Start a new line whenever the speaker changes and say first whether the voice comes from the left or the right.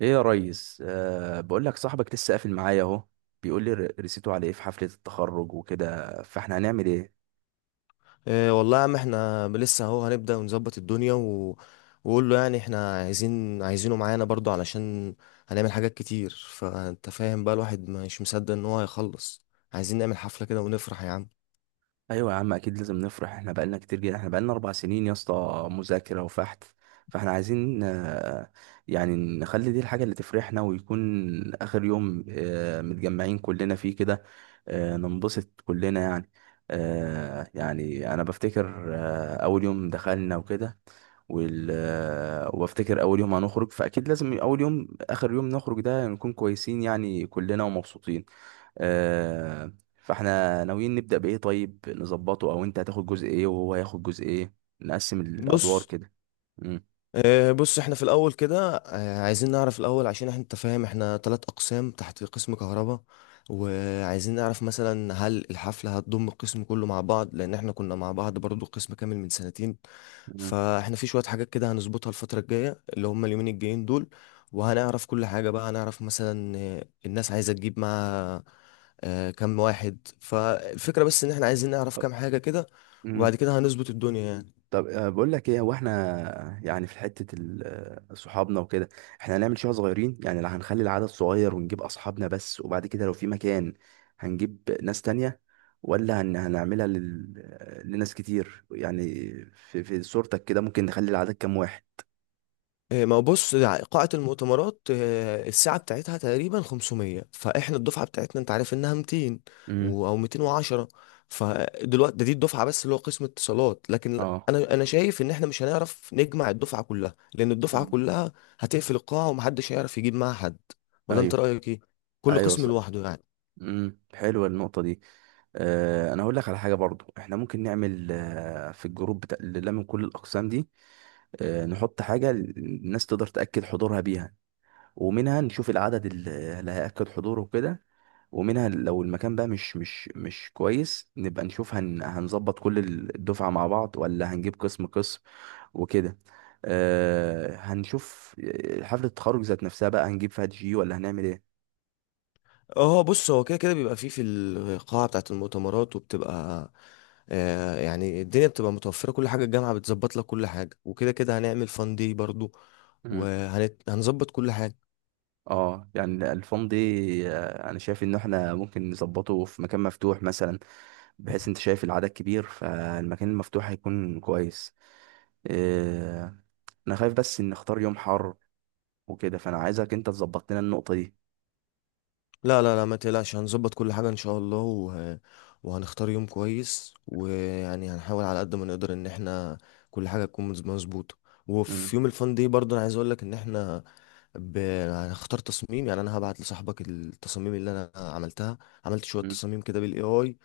right: ايه يا ريس، بقول لك صاحبك لسه قافل معايا اهو. بيقول لي رسيته على ايه في حفلة التخرج وكده، فاحنا هنعمل ايه؟
left: إيه والله يا عم، احنا لسه اهو هنبدأ ونظبط الدنيا وقول له، يعني احنا عايزينه معانا برضو علشان هنعمل حاجات كتير. فانت فاهم بقى، الواحد مش مصدق ان هو هيخلص. عايزين نعمل حفلة كده ونفرح يا عم.
right: ايوه يا عم، اكيد لازم نفرح. احنا بقالنا كتير جدا، احنا بقالنا 4 سنين يا اسطى مذاكرة وفحت. فاحنا عايزين، يعني نخلي دي الحاجة اللي تفرحنا ويكون اخر يوم متجمعين كلنا فيه كده. ننبسط كلنا يعني. يعني انا بفتكر اول يوم دخلنا وكده، وال... آه، وبفتكر اول يوم هنخرج، فاكيد لازم اول يوم اخر يوم نخرج ده نكون كويسين يعني كلنا ومبسوطين. آه، فاحنا ناويين نبدأ بايه؟ طيب نظبطه، او انت هتاخد جزء ايه وهو هياخد جزء ايه؟ نقسم الادوار
left: بص،
right: كده. مم.
left: إيه. بص، احنا في الاول كده عايزين نعرف الاول، عشان احنا، انت فاهم، احنا ثلاث اقسام تحت قسم كهرباء. وعايزين نعرف مثلا هل الحفلة هتضم القسم كله مع بعض، لان احنا كنا مع بعض برضو قسم كامل من سنتين.
right: مم.
left: فاحنا في شوية حاجات كده هنظبطها الفترة الجاية اللي هم اليومين الجايين دول. وهنعرف كل حاجة بقى. هنعرف مثلا الناس عايزة تجيب معاها كم واحد. فالفكرة بس ان احنا عايزين نعرف
right: طب-
left: كام حاجة كده،
right: مم.
left: وبعد كده هنظبط الدنيا يعني.
right: طب بقول لك ايه، هو احنا يعني في حته صحابنا وكده، احنا هنعمل شويه صغيرين يعني، لا هنخلي العدد صغير ونجيب اصحابنا بس، وبعد كده لو في مكان هنجيب ناس تانية، ولا هنعملها لل... آه، لناس كتير يعني. في صورتك كده ممكن نخلي العدد كام واحد؟
left: ما هو بص، يعني قاعة المؤتمرات الساعة بتاعتها تقريبا 500، فاحنا الدفعة بتاعتنا انت عارف انها 200
right: امم.
left: او 210. فدلوقتي ده دي الدفعة بس اللي هو قسم اتصالات. لكن
right: اه.
left: انا شايف ان احنا مش هنعرف نجمع الدفعة كلها، لان الدفعة
right: مم.
left: كلها هتقفل القاعة ومحدش هيعرف يجيب معاها حد. ولا انت
right: ايوه.
left: رأيك ايه؟ كل
right: ايوه
left: قسم
right: صح.
left: لوحده يعني.
right: حلوه النقطه دي. انا هقول لك على حاجه برضو، احنا ممكن نعمل في الجروب بتاع اللي من كل الاقسام دي، نحط حاجة الناس تقدر تأكد حضورها بيها، ومنها نشوف العدد اللي هيأكد حضوره وكده، ومنها لو المكان بقى مش كويس، نبقى نشوف هنظبط كل الدفعة مع بعض، ولا هنجيب قسم قسم وكده. هنشوف. حفلة التخرج ذات نفسها بقى هنجيب فيها دي جي ولا هنعمل ايه؟
left: اه بص، هو كده كده بيبقى فيه في القاعة بتاعة المؤتمرات، وبتبقى آه يعني الدنيا بتبقى متوفرة، كل حاجة الجامعة بتظبط لك كل حاجة. وكده كده هنعمل فان دي برضو،
right: مم.
left: وهنظبط كل حاجة.
right: اه، يعني الفان دي انا شايف ان احنا ممكن نظبطه في مكان مفتوح مثلا. بحيث انت شايف العدد كبير، فالمكان المفتوح هيكون كويس. آه، انا خايف بس ان نختار يوم حر وكده، فانا عايزك انت تظبط لنا النقطة دي.
left: لا لا لا، ما تقلقش، هنظبط كل حاجة ان شاء الله. وهنختار يوم كويس، ويعني هنحاول على قد ما نقدر ان احنا كل حاجة تكون مظبوطة. وفي
right: مم.
left: يوم الفن دي برضه انا عايز اقول لك ان احنا ب... هنختار تصميم. يعني انا هبعت لصاحبك التصاميم اللي انا عملتها. عملت شوية
right: مم.
left: تصاميم كده بالاي اي،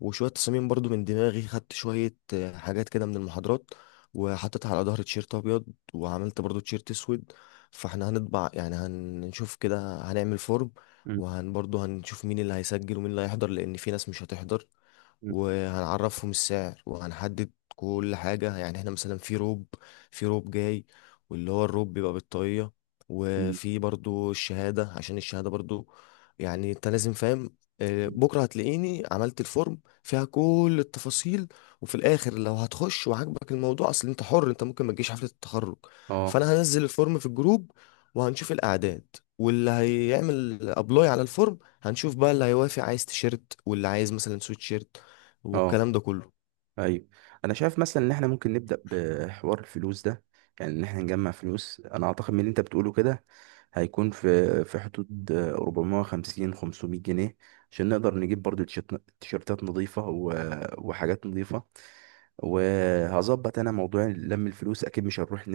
left: وشوية تصاميم برضو من دماغي. خدت شوية حاجات كده من المحاضرات وحطيتها على ظهر تيشيرت أبيض، وعملت برضو تيشيرت أسود. فاحنا هنطبع يعني. هنشوف كده، هنعمل فورم،
right: مم.
left: وهن برضو هنشوف مين اللي هيسجل ومين اللي هيحضر، لأن في ناس مش هتحضر.
right: مم.
left: وهنعرفهم السعر وهنحدد كل حاجة. يعني احنا مثلا في روب، في روب جاي، واللي هو الروب بيبقى بالطاقية،
right: مم.
left: وفي برضو الشهادة، عشان الشهادة برضو يعني انت لازم فاهم. بكرة هتلاقيني عملت الفورم فيها كل التفاصيل. وفي الاخر لو هتخش وعاجبك الموضوع، اصل انت حر، انت ممكن ما تجيش حفلة التخرج.
right: اه.
left: فانا هنزل الفورم في الجروب وهنشوف الاعداد، واللي هيعمل ابلاي على الفورم هنشوف بقى، اللي هيوافق عايز تيشيرت واللي عايز مثلا سويت شيرت،
right: اه.
left: والكلام ده كله.
right: ايوه. انا شايف مثلا ان احنا ممكن نبدا بحوار الفلوس ده، يعني ان احنا نجمع فلوس. انا اعتقد من اللي انت بتقوله كده هيكون في حدود 450 500 جنيه، عشان نقدر نجيب برضو تيشيرتات نظيفه وحاجات نظيفه. وهظبط انا موضوع لم الفلوس. اكيد مش هنروح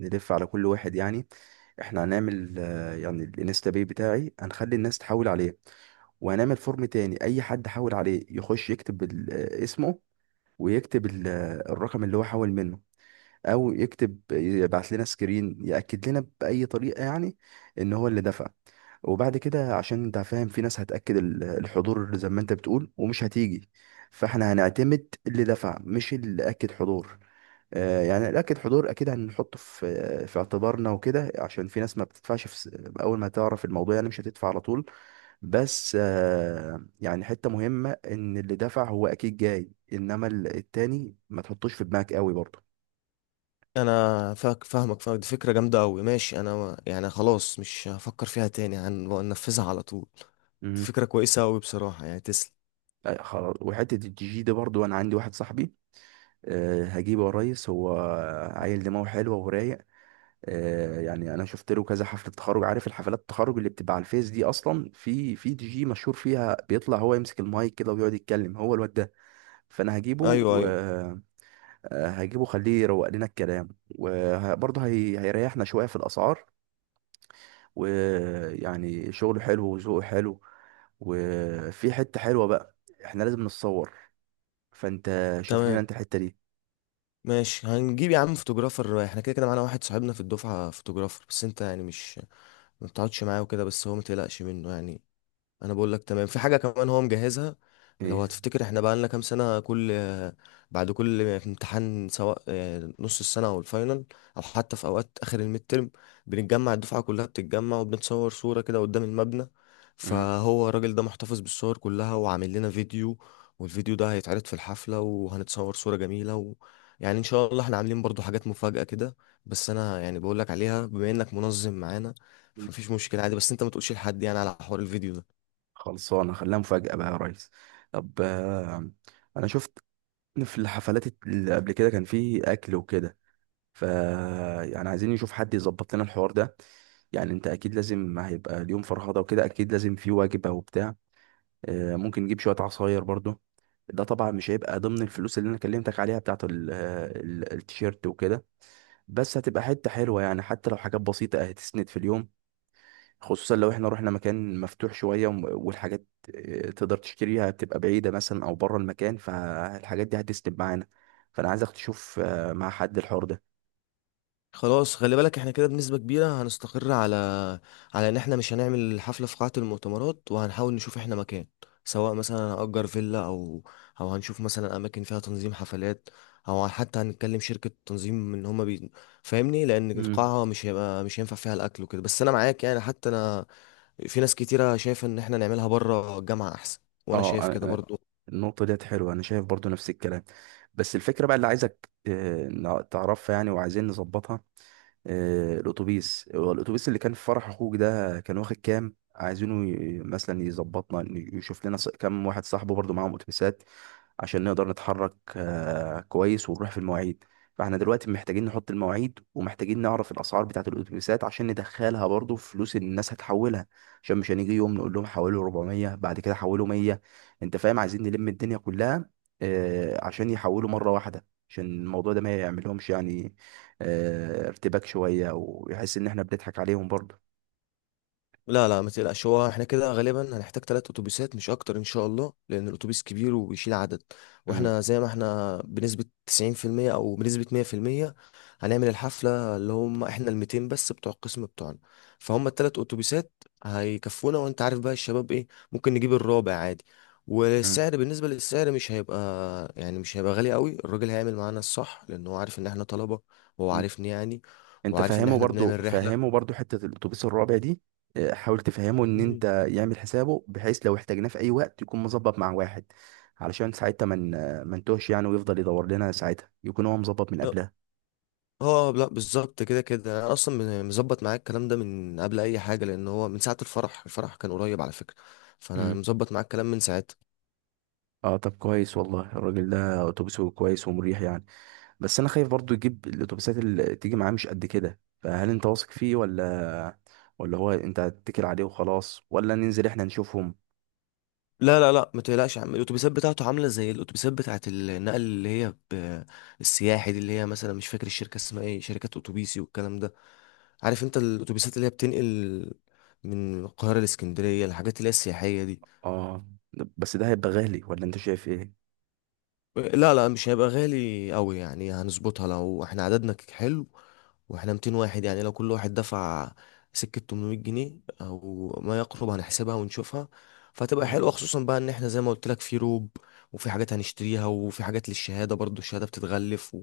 right: نلف على كل واحد يعني. احنا هنعمل يعني الانستا باي بتاعي، هنخلي الناس تحول عليه. وهنعمل فورم تاني، اي حد حول عليه يخش يكتب اسمه، ويكتب الرقم اللي هو حول منه، او يكتب يبعت لنا سكرين ياكد لنا باي طريقه، يعني ان هو اللي دفع. وبعد كده عشان انت فاهم في ناس هتاكد الحضور زي ما انت بتقول ومش هتيجي، فاحنا هنعتمد اللي دفع مش اللي اكد حضور. يعني اللي اكد حضور اكيد هنحطه في اعتبارنا وكده، عشان في ناس ما بتدفعش اول ما تعرف الموضوع يعني مش هتدفع على طول. بس يعني حته مهمه ان اللي دفع هو اكيد جاي، انما التاني ما تحطوش في دماغك قوي.
left: انا فاهمك. دي فكره جامده قوي، ماشي. انا يعني خلاص، مش هفكر فيها تاني، هنفذها على طول. دي
right: برضه.
left: فكره كويسه قوي بصراحه يعني. تسلم.
right: لا، خلاص. وحته الجي جي ده برضو انا عندي واحد صاحبي. هجيبه يا ريس، هو عيل دماغه حلوه ورايق. يعني انا شفت له كذا حفله تخرج. عارف الحفلات التخرج اللي بتبقى على الفيس دي، اصلا في دي جي مشهور فيها بيطلع هو يمسك المايك كده ويقعد يتكلم هو الواد ده. فانا هجيبه.
left: ايوه، ايوه.
right: وهجيبه خليه يروق لنا الكلام، وبرضه هيريحنا شويه في الاسعار. ويعني شغله حلو وذوقه حلو. وفي حته حلوه بقى، احنا لازم نتصور. فانت شوف
left: تمام،
right: لنا انت الحتة دي.
left: ماشي. هنجيب يا عم فوتوغرافر، احنا كده كده معانا واحد صاحبنا في الدفعه فوتوغرافر. بس انت يعني مش ما بتقعدش معاه وكده، بس هو ما تقلقش منه يعني. انا بقول لك تمام. في حاجه كمان هو مجهزها. لو
right: ايه.
left: هتفتكر احنا بقى لنا كام سنه، كل بعد كل امتحان سواء نص السنه او الفاينل، او حتى في اوقات اخر الميد ترم، بنتجمع الدفعه كلها، بتتجمع وبنتصور صوره كده قدام المبنى.
right: مم.
left: فهو الراجل ده محتفظ بالصور كلها وعامل لنا فيديو. والفيديو ده هيتعرض في الحفله، وهنتصور صوره جميله يعني ان شاء الله. احنا عاملين برضو حاجات مفاجاه كده، بس انا يعني بقول لك عليها بما انك منظم معانا. فمفيش مشكله عادي، بس انت ما تقولش لحد يعني على حوار الفيديو ده.
right: خلصانة، خليها مفاجأة بقى يا ريس. طب انا شفت في الحفلات اللي قبل كده كان في اكل وكده. ف يعني عايزين نشوف حد يظبط لنا الحوار ده. يعني انت اكيد لازم هيبقى اليوم فرهضة وكده، اكيد لازم في وجبة وبتاع. ممكن نجيب شوية عصاير برضو. ده طبعا مش هيبقى ضمن الفلوس اللي انا كلمتك عليها بتاعت التيشيرت وكده، بس هتبقى حتة حلوة، يعني حتى لو حاجات بسيطة هتسند في اليوم. خصوصا لو احنا رحنا مكان مفتوح شوية، والحاجات تقدر تشتريها بتبقى بعيدة مثلا او بره المكان، فالحاجات دي هتسند معانا. فانا عايزك تشوف مع حد الحوار ده.
left: خلاص. خلي بالك، احنا كده بنسبة كبيرة هنستقر على ان احنا مش هنعمل الحفلة في قاعة المؤتمرات، وهنحاول نشوف احنا مكان، سواء مثلا هنأجر فيلا، او هنشوف مثلا اماكن فيها تنظيم حفلات، او حتى هنتكلم شركة تنظيم ان هما فاهمني. لان
right: امم.
left: القاعة مش هيبقى، مش هينفع فيها الاكل وكده. بس انا معاك يعني، حتى انا، في ناس كتيرة شايفة ان احنا نعملها بره الجامعة احسن، وانا
right: اه.
left: شايف كده برضو.
right: النقطة ديت حلوة، انا شايف برضو نفس الكلام. بس الفكرة بقى اللي عايزك تعرفها يعني، وعايزين نظبطها. الاتوبيس، هو الاتوبيس اللي كان في فرح اخوك ده كان واخد كام؟ عايزينه مثلا يظبطنا، إن يشوف لنا كام واحد صاحبه برضو معاهم اتوبيسات، عشان نقدر نتحرك كويس ونروح في المواعيد. فاحنا دلوقتي محتاجين نحط المواعيد، ومحتاجين نعرف الاسعار بتاعه الاتوبيسات عشان ندخلها برضو في فلوس اللي الناس هتحولها، عشان مش هنيجي يوم نقول لهم حولوا 400 بعد كده حولوا 100. انت فاهم، عايزين نلم الدنيا كلها، عشان يحولوا مره واحده، عشان الموضوع ده ما يعملهمش يعني ارتباك شوية، ويحس ان احنا بنضحك عليهم برضه.
left: لا لا، ما تقلقش. هو احنا كده غالبا هنحتاج ثلاث اتوبيسات مش اكتر ان شاء الله، لان الاتوبيس كبير وبيشيل عدد.
right: مم.
left: واحنا زي ما احنا بنسبة 90% او بنسبة 100% هنعمل الحفلة، اللي هم احنا ال 200 بس بتوع القسم بتوعنا. فهم الثلاث اتوبيسات هيكفونا. وانت عارف بقى الشباب ايه، ممكن نجيب الرابع عادي.
right: مم.
left: والسعر، بالنسبة للسعر مش هيبقى يعني مش هيبقى غالي قوي. الراجل هيعمل معانا الصح، لان هو عارف ان احنا طلبة، وهو
right: مم.
left: عارفني يعني،
right: انت
left: وعارف ان
right: فاهمه
left: احنا
right: برضه،
left: بنعمل
right: فاهمه
left: رحلة.
right: برضه، حتة الاتوبيس الرابع دي. حاول تفهمه ان انت يعمل حسابه، بحيث لو احتاجناه في اي وقت يكون مظبط مع واحد، علشان ساعتها من ما نتوهش يعني، ويفضل يدور لنا ساعتها يكون هو مظبط من
left: مم.
right: قبلها.
left: اه لا، بالظبط كده كده انا اصلا مظبط معاك الكلام ده من قبل اي حاجه، لان هو من ساعه الفرح. الفرح كان قريب على فكره، فانا
right: مم.
left: مظبط معاك الكلام من ساعتها.
right: اه، طب كويس والله. الراجل ده اتوبيسه كويس ومريح يعني. بس انا خايف برضو يجيب الاتوبيسات اللي تيجي معاه مش قد كده، فهل انت واثق فيه، ولا ولا هو انت هتتكل عليه وخلاص، ولا ننزل احنا نشوفهم؟
left: لا لا لا، ما تقلقش يا عم. الاتوبيسات بتاعته عامله زي الاتوبيسات بتاعه النقل اللي هي السياحي دي، اللي هي مثلا، مش فاكر الشركه اسمها ايه، شركات اتوبيسي والكلام ده. عارف انت الاتوبيسات اللي هي بتنقل من القاهره لاسكندريه، الحاجات اللي هي السياحيه دي.
right: اه، بس ده هيبقى غالي ولا انت شايف ايه؟
left: لا لا، مش هيبقى غالي قوي يعني. هنظبطها لو احنا عددنا حلو. واحنا 200 واحد يعني، لو كل واحد دفع سكة 800 جنيه او ما يقرب، هنحسبها ونشوفها. فهتبقى
right: مم.
left: حلوة، خصوصا بقى ان احنا زي ما قلت لك في روب، وفي حاجات هنشتريها، وفي حاجات للشهادة، برضو الشهادة بتتغلف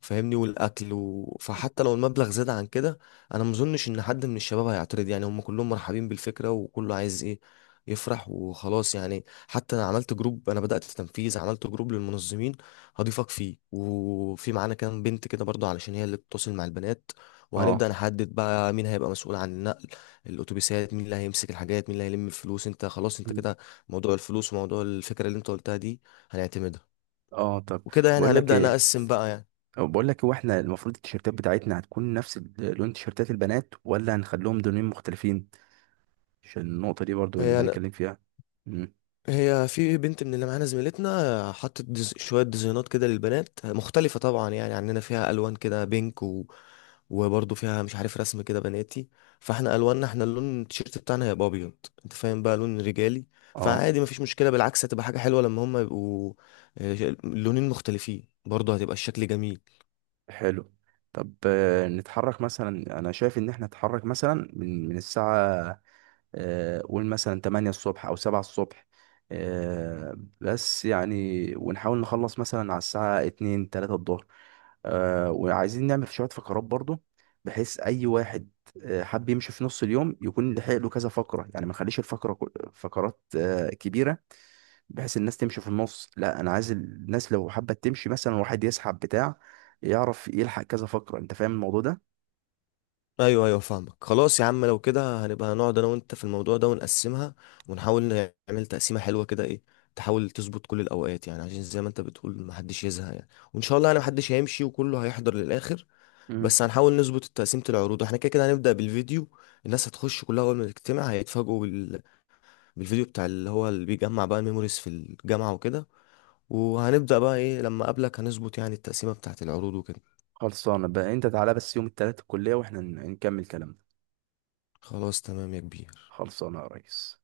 left: فاهمني، والاكل فحتى لو المبلغ زاد عن كده، انا مظنش ان حد من الشباب هيعترض يعني. هم كلهم مرحبين بالفكرة، وكله عايز ايه، يفرح وخلاص يعني. حتى انا عملت جروب، انا بدأت تنفيذ، عملت جروب للمنظمين. هضيفك فيه، وفي معانا كام بنت كده برضو علشان هي اللي بتتواصل مع البنات. وهنبدأ
right: اه.
left: نحدد بقى مين هيبقى مسؤول عن النقل، الاتوبيسات، مين اللي هيمسك الحاجات، مين اللي هيلم الفلوس. انت خلاص، انت
right: مم.
left: كده موضوع الفلوس وموضوع الفكرة اللي انت قلتها دي هنعتمدها.
right: اه، طب
left: وكده يعني
right: بقول لك
left: هنبدأ
right: ايه،
left: نقسم بقى يعني.
right: بقول لك هو احنا المفروض التيشيرتات بتاعتنا هتكون نفس لون تيشيرتات البنات، ولا هنخليهم لونين مختلفين؟ عشان النقطة دي برضو نبقى
left: يعني
right: نتكلم فيها. مم.
left: هي في بنت من اللي معانا زميلتنا حطت شوية ديزاينات كده للبنات مختلفة طبعا يعني عننا، فيها ألوان كده بينك وبرضه فيها مش عارف رسم كده بناتي. فاحنا ألواننا، احنا اللون التيشيرت بتاعنا هيبقى أبيض، انت فاهم، بقى لون رجالي.
right: اه،
left: فعادي مفيش مشكلة، بالعكس هتبقى حاجة حلوة لما هما يبقوا لونين مختلفين. برضه هتبقى الشكل جميل.
right: حلو. طب نتحرك مثلا، انا شايف ان احنا نتحرك مثلا من الساعة قول مثلا 8 الصبح او 7 الصبح، بس يعني ونحاول نخلص مثلا على الساعة 2 3 الظهر. وعايزين نعمل شوية فقرات برضو، بحيث اي واحد حب يمشي في نص اليوم يكون لحق له كذا فقرة، يعني ما نخليش الفقرة فقرات كبيرة بحيث الناس تمشي في النص. لا، انا عايز الناس لو حابه تمشي مثلا، واحد يسحب بتاع، يعرف يلحق كذا فقره. انت فاهم الموضوع ده؟
left: ايوه، ايوه، فاهمك. خلاص يا عم، لو كده هنبقى هنقعد انا وانت في الموضوع ده ونقسمها، ونحاول نعمل تقسيمه حلوه كده ايه. تحاول تظبط كل الاوقات يعني، عشان زي ما انت بتقول محدش يزهق يعني. وان شاء الله انا محدش هيمشي وكله هيحضر للاخر.
right: مم.
left: بس هنحاول نظبط تقسيمه العروض. احنا كده كده هنبدا بالفيديو. الناس هتخش كلها اول ما تجتمع هيتفاجئوا بالفيديو بتاع اللي هو اللي بيجمع بقى الميموريز في الجامعه وكده. وهنبدا بقى ايه لما اقابلك هنظبط يعني التقسيمه بتاعه العروض وكده.
right: خلصانه بقى، انت تعالى بس يوم التلات الكليه واحنا نكمل كلامنا.
left: خلاص تمام يا كبير.
right: خلصانه يا ريس.